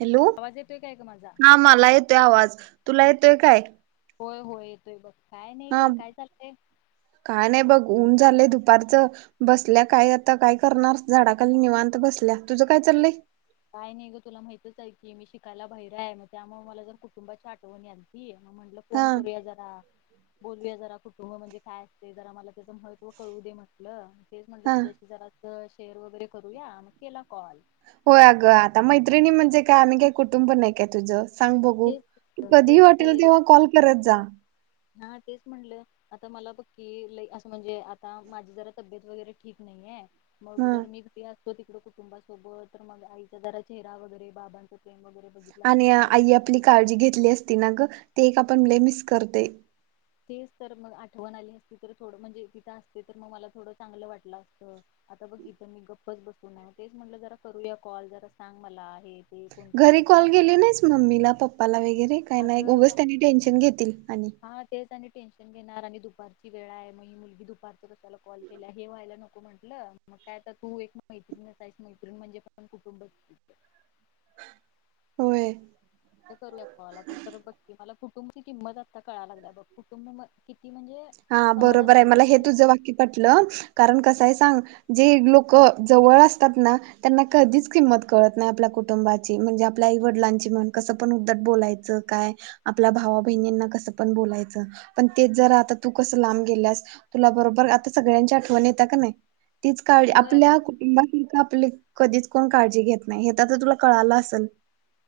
Hello आवाज येतोय काय ग माझा? हा मला येतोय आवाज तुला येतोय काय होय-होय येतोय बघ काय नाही हा ग काय चाललंय? काय नाही बघ ऊन झालंय दुपारच बसल्या काय आता काय करणार झाडाखाली निवांत बसल्या तुझं काय चाललय काय नाही गं तुला माहितच आहे की मी शिकायला बाहेर हाय मग त्यामुळे मला जर कुटुंबाची आठवण यालती मग म्हटलं हा फोन करूया जरा बोलवूया जरा कुटुंब म्हणजे काय असते जरा मला त्याचं महत्त्व कळू दे म्हटलं. तेच म्हटलं हा तुझ्याशी जरा तर शेअर वगैरे करूया मग केला कॉल. होय अगं आता मैत्रिणी म्हणजे काय आम्ही काय कुटुंब नाही काय तुझं सांग बघू तेच कधीही तेच की वाटेल तेव्हा कॉल करत जा. हा तेच म्हटलं आता मला बघ की लई असं म्हणजे आता माझी जरा तब्येत वगैरे ठीक नाहीे हाय मग हा जर मी [unintelligible] तो तिकड कुटुंबासोबत तर मग आईचा जरा चेहरा वगैरे बाबांचं प्रेम वगैरे बघितलं असत आणि तर मला जरा आई आपली काळजी घेतली असती ना गं ते एक आपण लई मिस करते तेच तर मग आठवण आली असती तर थोड म्हणजे तिथं असते तर मग मला थोडं चांगलं वाटलं असतं आता बघ इथं मी गप्पच बसून हाय मग तेच म्हटलं जरा करूया कॉल जरा सांग मला हे ते कोणकोण घरी कसं कॉल आहे केले नाहीस मम्मीला पप्पाला वेगैरे काय नाही गो अगं उगंच त्यांनी टेन्शन घेतील आणि हा तेच आणि टेन्शन घेणार आणि दुपारची वेळ हाय मग हे मुलगी दुपारच कसायला कॉल केल्या हे व्हायला नको म्हंटलं मग काय आता तू एक मैत्रीणच हाईस मैत्रीण म्हणजे पण कुटुंब होय अता करूया कॉल अता तर बघ की मला कुटुंबाची किंमत अता आता कळा लागलिया बघ कुटुंब किती म्हणजे हा समाजात बरोबर आहे मला हे किती तुझं वाक्य पटलं कारण कसं आहे सांग जे लोक जवळ असतात ना त्यांना कधीच किंमत कळत नाही आपल्या कुटुंबाची म्हणजे आपल्या आईवडलांची म्हण कसं पण उदट बोलायचं काय आपल्या भावा बहिणींना कसं पण बोलायचं. पण ते जरा आत्ता तू कसं लांब गेल्यास तुला बरोबर आता सगळ्यांची आठवण येत्या काने? तीच काळजी होय अगं आपल्या कुटुंबानंतर आपली कधीच कोण काळजी घेत नाही हे ता तर तुला कळालं असल.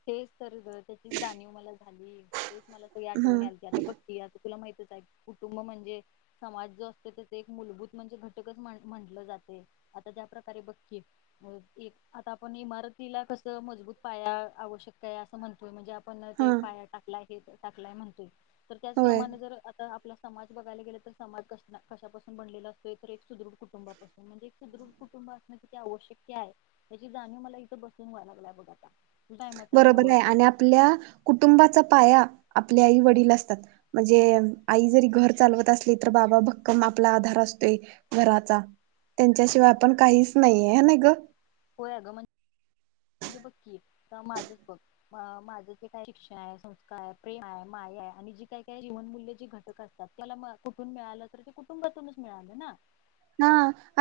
तेच तर गं त्याचीच जाणीव मला झाली. तेच मला सगळी हा आठवण यालती, आता बघ की अजू तुला माहितच आहे. कुटुंब म्हणजे समाज जो असतो त्याच एक मूलभूत म्हणजे घटकच म्हण म्हटलं जातंय. आता ज्या प्रकारे बघ की मूळ एक आता आपण इमारतीला कसं मजबूत पाया आवश्यक आहे असं म्हणतोय म्हणजे आप पण हा ते पाया टाकलाय हे तर टाकलाय म्हणतोय? तर होय त्याचप्रमाण, जर आता आपल समाज बघायला गेलं तर, समाज कसला कशापासन बनलेला असतोय, तर एक सुदृढ कुटुंबापासून म्हणजे सुदृढ कुटुंब असण किती आवशक्य हाय? याची जाणीव मला इथं बसून व्हाय लागलीया, बघ आता काय मत आहे बरोबर यावर नाही आणि आपल्या कुटुंबाचा पाया आपले आई वडील असतात, म्हणजे अ आई जरी घर चालवत असली तर, बाबा भक्कम आपला आधार असतोय, घराचा त्यांच्याशिवाय आपण काहीच नाहीये, हाय ना ग! व्हय अग म्हण म्हणजे बघ की, आता माझच बघ, माझं जे काय शिक्षण हाय, संस्कार हाय, प्रेम हाय, माया हाय आणि जी काय काय जीवनमूल्य जी घटक असतात. त्याला म कुठून मिळालं तर, ते कुटुंबातूनच मिळालं ना. हा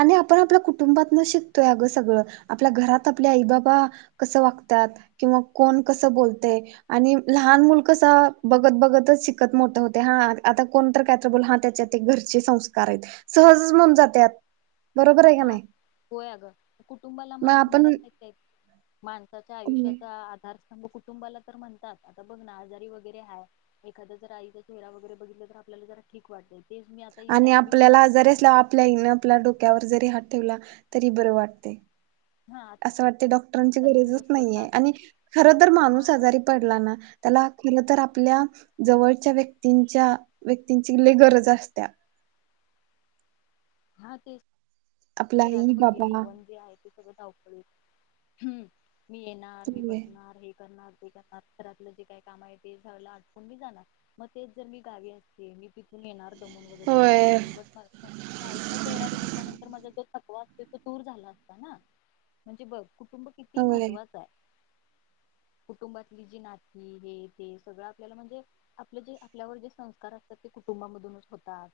आणि आपण आपल्या कुटुंबातन शिकतोय अगं सगळ. आपल्या घरात आपल्या आई बाबा कसं वागत्यात किंवा कोण कसं बोलतय आणि लहान मुल कस? बघत बघतच शिकत मोठ होतय. हा आता कोणतर, कायतर बोलल? हा त्याच्या ते घरचे संस्कार आहेत. सहजच म्हणून जात त्यात हा. होय अग कुटुंबाला मग म्हण म्हणत आपण नाहीत काय? माणसाच्या आयुष्याचा आधार म कुटुंबाला तर म्हणतात. आता बघ ना, आजारी वगैरे हाय, एखादा जर आईचा चेहरा वगैरे बघितलं तर, आपल्याला जरा ठीक वाटेल. आणि आपल्याला आजारी असल्यावर, आपल्या आईन आपल्या डोक्यावर जरी हात ठेवला तरी बरं वाटतय. हा आता असं वाटतय, डॉक्टरांची मी गरजच दिवसभर काम नाहीये आणि खर तर माणूस हा आजारी पडला ना, त्याला मला तर, आपल्या जवळच्या व्यक्तींच्या व्यक्तींची लई गरज असत्या हां तेच आपल्या तर आई अगं बघ की, हे बाबा जीवन जे आहे, ते सगळच धावपळीत हुं. मी येणार, मी होय बसणार, हे करणार जे काय काम घरातलं जे काय काम आहे ते सगलं आटपून मी जाणार, मग तेच जर मी गावी असते मी पी पिन येणार दमून वगैरे काम होय करून बट [unintelligible] त्या आईचा चेहरा बघितल्यानंतर माझा जो थकवा असतोय तो दूर झाला असता ना म्हणजे बघ कुटुंब किती होय महत्त्वाचाय कुटुंबातली जी नाती हे ते सगळं आपल्याला म्हणजे आपलं जे आपल्यावर जे संस्कार असतात ते कुटुंबामधूनच होतात,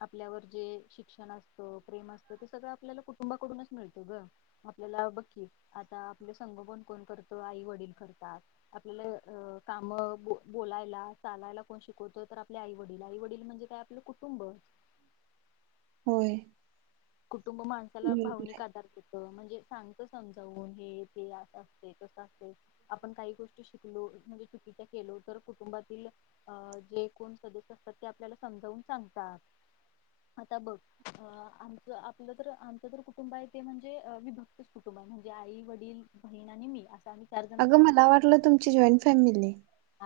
आपल्यावर जे शिक्षण असत, प्रेम असत ते सगळं आपल्याला कुटुंबाकडूनच मिळतं ग, आपल्याला बग की आता आपलं संगोपन कोण करतं, आई वडील करतात, आपल अ काम, बो बोलायला, चालायला कोण शिकवत तर आपले आई वडील, आई वडील म्हणजे काय आपलं कुटुंब होय. कुटुंब माणसाला बरोबर भावनिक आहे. आधार देत म्हणजे सांगत समजावून हे ते असं असतय, तसं असतय, आपण काही गोष्टी शिकलो म्हणजे चुकीच्या केलो तर कुटुंबातील अ जे कोण सदस्य असतात ते आपल्याला समजावून सांगतात, आता बघ अ आम ज आपलं तर आमचं तर कुटुंब आहे ते म्हणजे अ विभक्तच कुटुंब आहे म्हणजे आई, वडील, बहीणआणि मी अस अगं मला वाटलं तुमची जॉईंट फॅमिली आहे.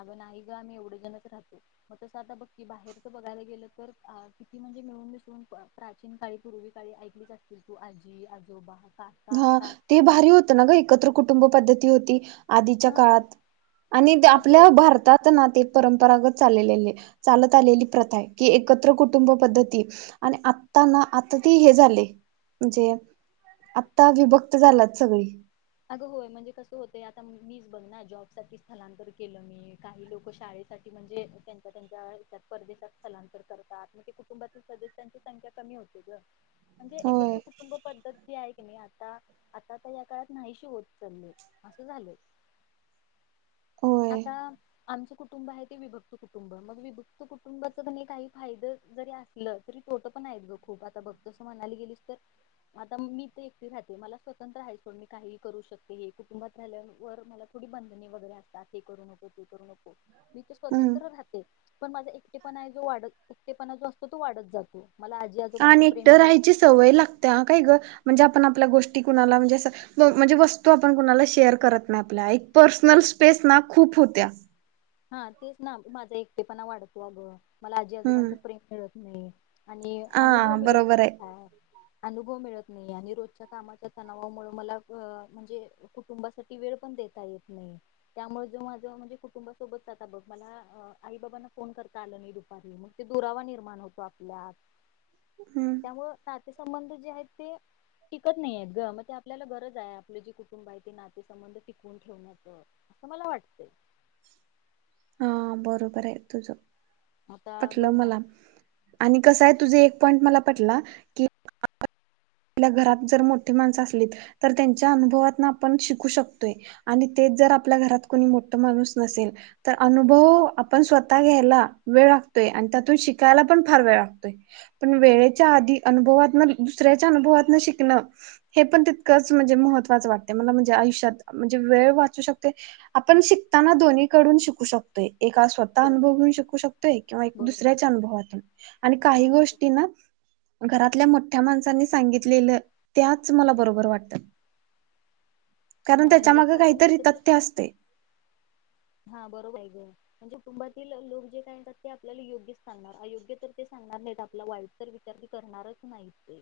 अगं नाही ग आम्ही एवढंजणच राहतो मग तसं आता बघकी बाहेरच बघायला गेलं तर किती म्हणजे मिळून मिसळून प्राचीन काळी पूर्वी काळी ऐकलीच असतील तू आजी आजोबा काका हां ते काकी भारी होतं ना ग एकत्र कुटुंब पद्धत ती होती आधीच्या हा काळात आणि हा ते आपल्या भारतात ना ते परंपरागत चाललेली आहे चालत आलेली प्रथा आहे कि एकत्र कुटुंब पद्धती आणि आता ना आता ते हे झाले म्हणजे आप आता विभक्त झालात सगळी अगं होय म्हणजे कसं होतय आता मीच बघ ना जॉबसाठी स्थलांतर केलं मी, काही लोक शाळेसाठी म्हणजे त्यांच्या त्यांच्या याच्यात परदेशात स्थलांतर करतात म्हणजे कुटुंबातील सदस्यांची संख्या कमी होते गं. म्हणजे होय एकत्र कुटुंब पद्धत जी आहे नाही आता आता तर या काळात नाहीशी होत चालले असं झालं होय आता आमच कुटुंब आहे ते विभक्त कुटुंब मग विभक्त कुटुंबाच काही फायदं जरी असलं तरी तोट पण आहेत ग खूप आता बघत अस म्हणायला गेलीस तर आता मी तर एकटी राहते मला स्वतंत्र राहाय मी काही करू शकते हे कुटुबात राहिल्यावर थोडी बंधनी वगैरे असतात हे करू नको ते करू नको मी इथे हम्म स्वतंत्र राहते पण माझा एकटेपणा आहे जो वाढत एकटेपणा जो असतो तो वाढत जातो मला आजी आजोबांचं आणि प्रेम एकटं मिळत राहायची सवय लागते काय ग म्हणजे अन आपल्या गोष्टी कुणाला म्हणजे असं ब वस्तू आपण कुणाला करत शेअर नाही आपल्या एक पर्सनल स्पेस ना खूप होत्या. हा तेच ना माझा एकटेपणा वाढतो अगं. मला हम्म आजीजोबांचं प्रेम मिळत हम आणि अनुभव हा मिळत बरोबर नाही आहे काय अनुभव मिळत नाही आणि रोजच्या कामाच्या तणावामुळे मला अ म्हणजे कुटुंबासाठी वेळ पण देता येत नाही त्यामुळे ज माझ म्हणजे कुटुंबा सोबत जता बघ मला आई बाबांना फोन करता आलं नाही दुपारी मग ते दुरावा निर्माण होतो आपल्यात. हम्म त्यामुळं ते संबंध जे आहेत ते टिकत नाही आहेत ग मग ते आपल्याला गरज आहे आपले जे कुटुंब आहे ते नाते संबंध टिकवून ठेवण्याच असं मला वाटतंय. हा बरोबर आहे तुझं. आता बघ पटलं ना मला आणि कसं हाय तुझे एक पॉईंट मला पटला की आपल्या घरात जर मोठीे माणसं असलीत तर त्यांच्या अनुभवातनं आपण शिकू शकतोय आणि तेच जर आपल्या घरात कोणी मोठं माणूस नसेल तर अनुभव आपण स्वतः घ्यायला वेळ वागतोय आणि त्यातून शिकायला पण फार वेळ वागतोय. पण वेळेच्या आधी अनुभवातन दुसऱ्या च्या अनुभवतनं शिकणं हे पण तितकंच म्हणजे महत्त्वाचं वाटत मला म्हणजे आयुष्यात म्हणजे वेळ वाचू शकते. आपण शिकताना दोन्ही कडून शिकू शकतोय. एका स्वतः होय अनुभव घेऊन शिकू शकतोय किंवा बरोबर दुसऱ्याच्या अनुभवातून आणि हा काही बरोबर गोष्टी ना घरातल्या मोठ्या माणसांनी सांगितले त्याच मला बरोबर वाटतं. कारण हा त्याच्या आणि आता माग आपण काहीतरी एकत्र तथ्य असतंय. हा बरोबर हाय गं. म्हणजे कुटुंबातील लोक जे काय यतात ते आपल्याला योग्य सांगणार अयोग्य तर ते सांगणार नाहीत आपला वाईट तर विचार की करणारच नाहीत ते.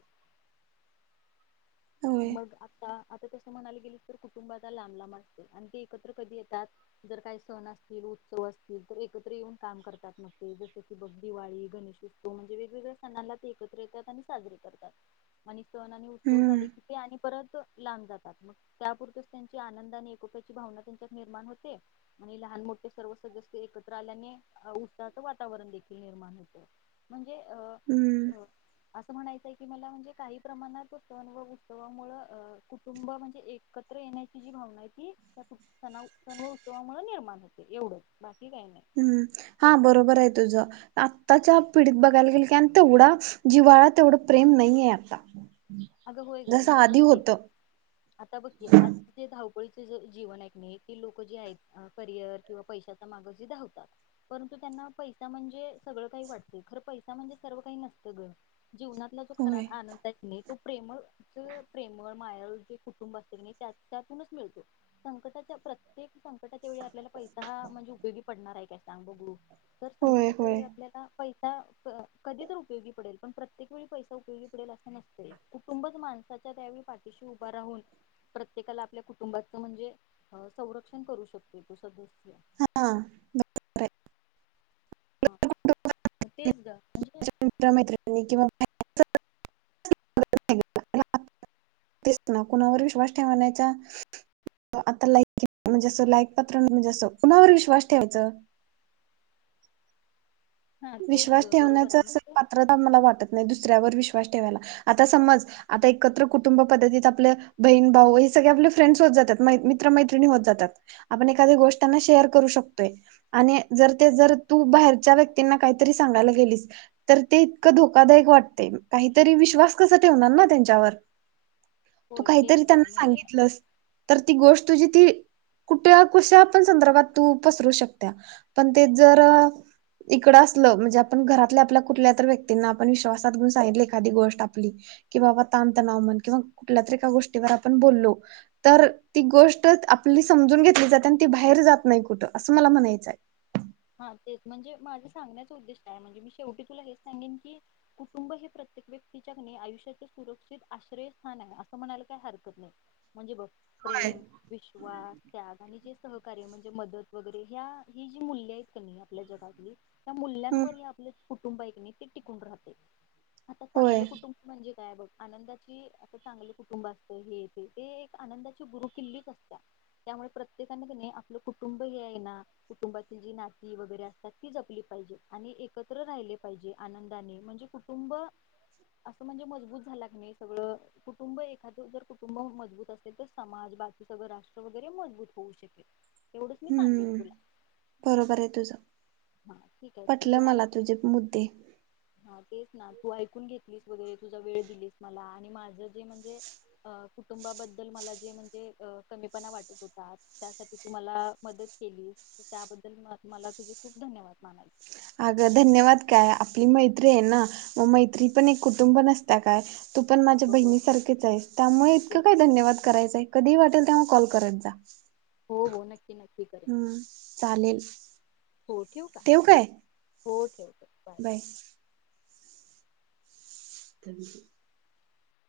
होय. मग आता आता कस म्हणाले गेले तर कुटुंबला लांब लांब असते आणि ते एकत्र कधी येतात जर काय सण असतील, उत्सव असतील तर एकत्र येऊन काम करतात मग ते जस की बघ दिवाळी, गणेशोत्सव म्हणजे वेगवेगळ्या सणाला ते एकत्र येतात आणि साजरे करतात आणि सन आणि उत्सव हम्म झाले की नि परत लांब जातात, मग त्यापुरच त्यांची आनंद आणि एकोक्याची भावना त्यांच्यात निर्माण होते आणि लहान मोठे सर्व सदस्य एकत्र आल्याने आ उसाच वातावरण देखील निर्माण होत, म्हण हम्म. असं म्हणायचंय की मला म्हणजे काही प्रमाणातच सण व उस तवामुळ अ कुटुंब म्हणजे एकत्र येण्याची जी भावना आय ती त्या कुट सनाव सण उत्सवामुळ निर्माण होते एवढंच बा हम्म हा बरोबर आहे तुझं आत्ताच्या पिढीत बघायला गेल की आण तेवढा जिव्हाळा तेवढं प्रेम नईये आता अगं होय ग जसं म्हणजे बघ आधी की, होतं. आता बघ की आज जे धाव पळीचे जे जीवन आय कणी ती लोक जे आहेत अ करियर किंवा पैशाचा माग जे धावतात परंतु त्यांना पैसा म्हणजे सगळं काही वाटतय, खर पैसा म्हणजे सर्व काही नसतं ग जीवनातला जो खरा होय. आनंद अयत की नाय तो प्रेम जअ प्रेमळ मायाळू जे कुटुंब अस की नाय त्यातूनच मिळतो. संकटाच्या प्रत्येक संकटाच्या वेळी आपल्याला पैसा हा म्हणजे उपयोगी पडणार आहे काय? सांग बघू, [inaudible] तर होय संकटाच्या वेळी होय आपल्याला पैसा क कधी तर उपयोगी पडेल, पण प्रत्येक वेळी पैसा उपयोगी पडेल असं नसतेय. कुटुंबच माणसाच्या त्यावेळी पाठीशी उभा राहून प्रत्येकाला आपल्या कुटुंबाचं म्हणजे अ संरक्षण करू शकते. तो, [unintelligible] [inaudible] ह अ [unintelligible] बरं हय. [inaudible] ह, [inaudible] तेच ग म्हणजे मित मैत्रिनी किंवा [unintelligible] तेच ना कुणावर विश्वास ठेवाण्याच्या [inaudible] आता लाईकी म्हणजे, स लाईक पत्र नजस, कुणावर विश्वास ठेवायच. [inaudible] हा [inaudible] तेच विश्वास ग बरोबर ठेवण्याच आहे असं म्हणजे पात्रता मला वाटत नाही. दुसऱ्यावर विश्व वास ठेवाला, आता समज आता एकत्र कुटुंब पद्धतीत आपलं भहिण भाऊ हे सगळे आपले फ्रेन्डस होत जातात. मय मित्र मैत्रीण होत जातात, आपण एखादी गोष्ट त्यांना शेअर करू शकतोय. आणि जर ते जर तू बाहेरच्या व्यक तींना काहीतरी सांगाला गेलीस, तर ते इतकं धोकादायक वाटते काहीतरी विश्वास कस ठेवणार ना त्यांच्यावर, [inaudible] [inaudible] तू होय तेच काहीतरी ग त्यांना म्हणजे सांगितलंस, [inaudible] तर ती गोष तुझी ती, [inaudible] कुठ कुश्या पण संदर्भात तू पसरू शकता. पण ते जर अ [inaudible] इकड असलं म्हणजे, आपण घरातल्या आपल्या कुठल्यात व्यक्तींना आपण विश्वासात घेऊन सांगितलं एखादी गोष्ट आपली, कि बाबा ताण-तणाव मन किंवा कुठल्यातरी एका गोष्टीवर आपण बोलो, तर ती गोष्ट आपली समजून घेतली जाते आणि ती बाहेर जात नाही कुठं. असं मला म्हणायचंय, [unintelligible] हा तेच, म्हणजे माझे सांगण्याच उद्देष्ट काय आहे. म्हणजे मी शेवटी तुला हेच सांगेन की कुटुंब हे प्रत्येक व्यक्तीच्या क नय आयुष्याचे सुरक्षित आश्रय स्थान आहे. असं म्हणायला काही हरकत नाही. म्हणजे बघ होय. प्रेम विश्वास त्याग आणि जे सहकार्य म्हणजे? मदत वगैरे ह्या ही जी मूल्य आहेत क नाही आपल्या जगातली त्या हम्म मुूल्यांवर आपले कुटुंब ये का नाही ते टिकून राहते आता होय चांगलं कुटुंब म्हणजे काय बघ आनंदाची अस चांगले कुटुंब असत हे येते ते एक आनंदाची गुरु किल्लीच असत त्यामुळे प्रत्येकाने त्यांनी आपलं कुटुंब हे आहे ना कुटुंबातील जी नाती वगैरे असतात ती जपली पाहिजे आणि एकत्र राहिले पाहिजे आनंदाने म्हणजे कुटुंब असं म्हणजे मजबूत झाला क नाही सगळं कुटुंब एखादं जर कुटुंब मजबूत असेल तर समाज बाकी सगळं राष्ट्र वगैरे मजबूत होऊ शकेल एवढंच मी सांगेन हम्म तुला बरोबर आहे तुझं हा ठीक आहे तू पटलं ऐक मला तुझे मुद्दे हा तेच ना तू ऐक चून घेतलीस वगैरे तुझा वेळ दिलीस मला आणि माझं जे म्हणजे कुटुंबाबद्दल मला जे म्हणजे कमीपणा वाटत होतात त्यासाठी तू मला मदत केलीस त्याबद्दल मला तुझी खूप धन्यवाद मानायचे अगं धन्यवाद काय आपली मैत्री आहे ना मग मैत्री पण एक कुटुंब नसता काय तू पण माझ्या हो हो बहिणीसारखेच आहेस त्यामुळे इतकं काय धन्यवाद करायचंय कधी वाटलं वाटल तेव्हा कॉल करात जा हो हो नक्की करेन हम्म चालेल हो ठेव का ठेऊ काय हो ठेव ठेव बाय [inaudible]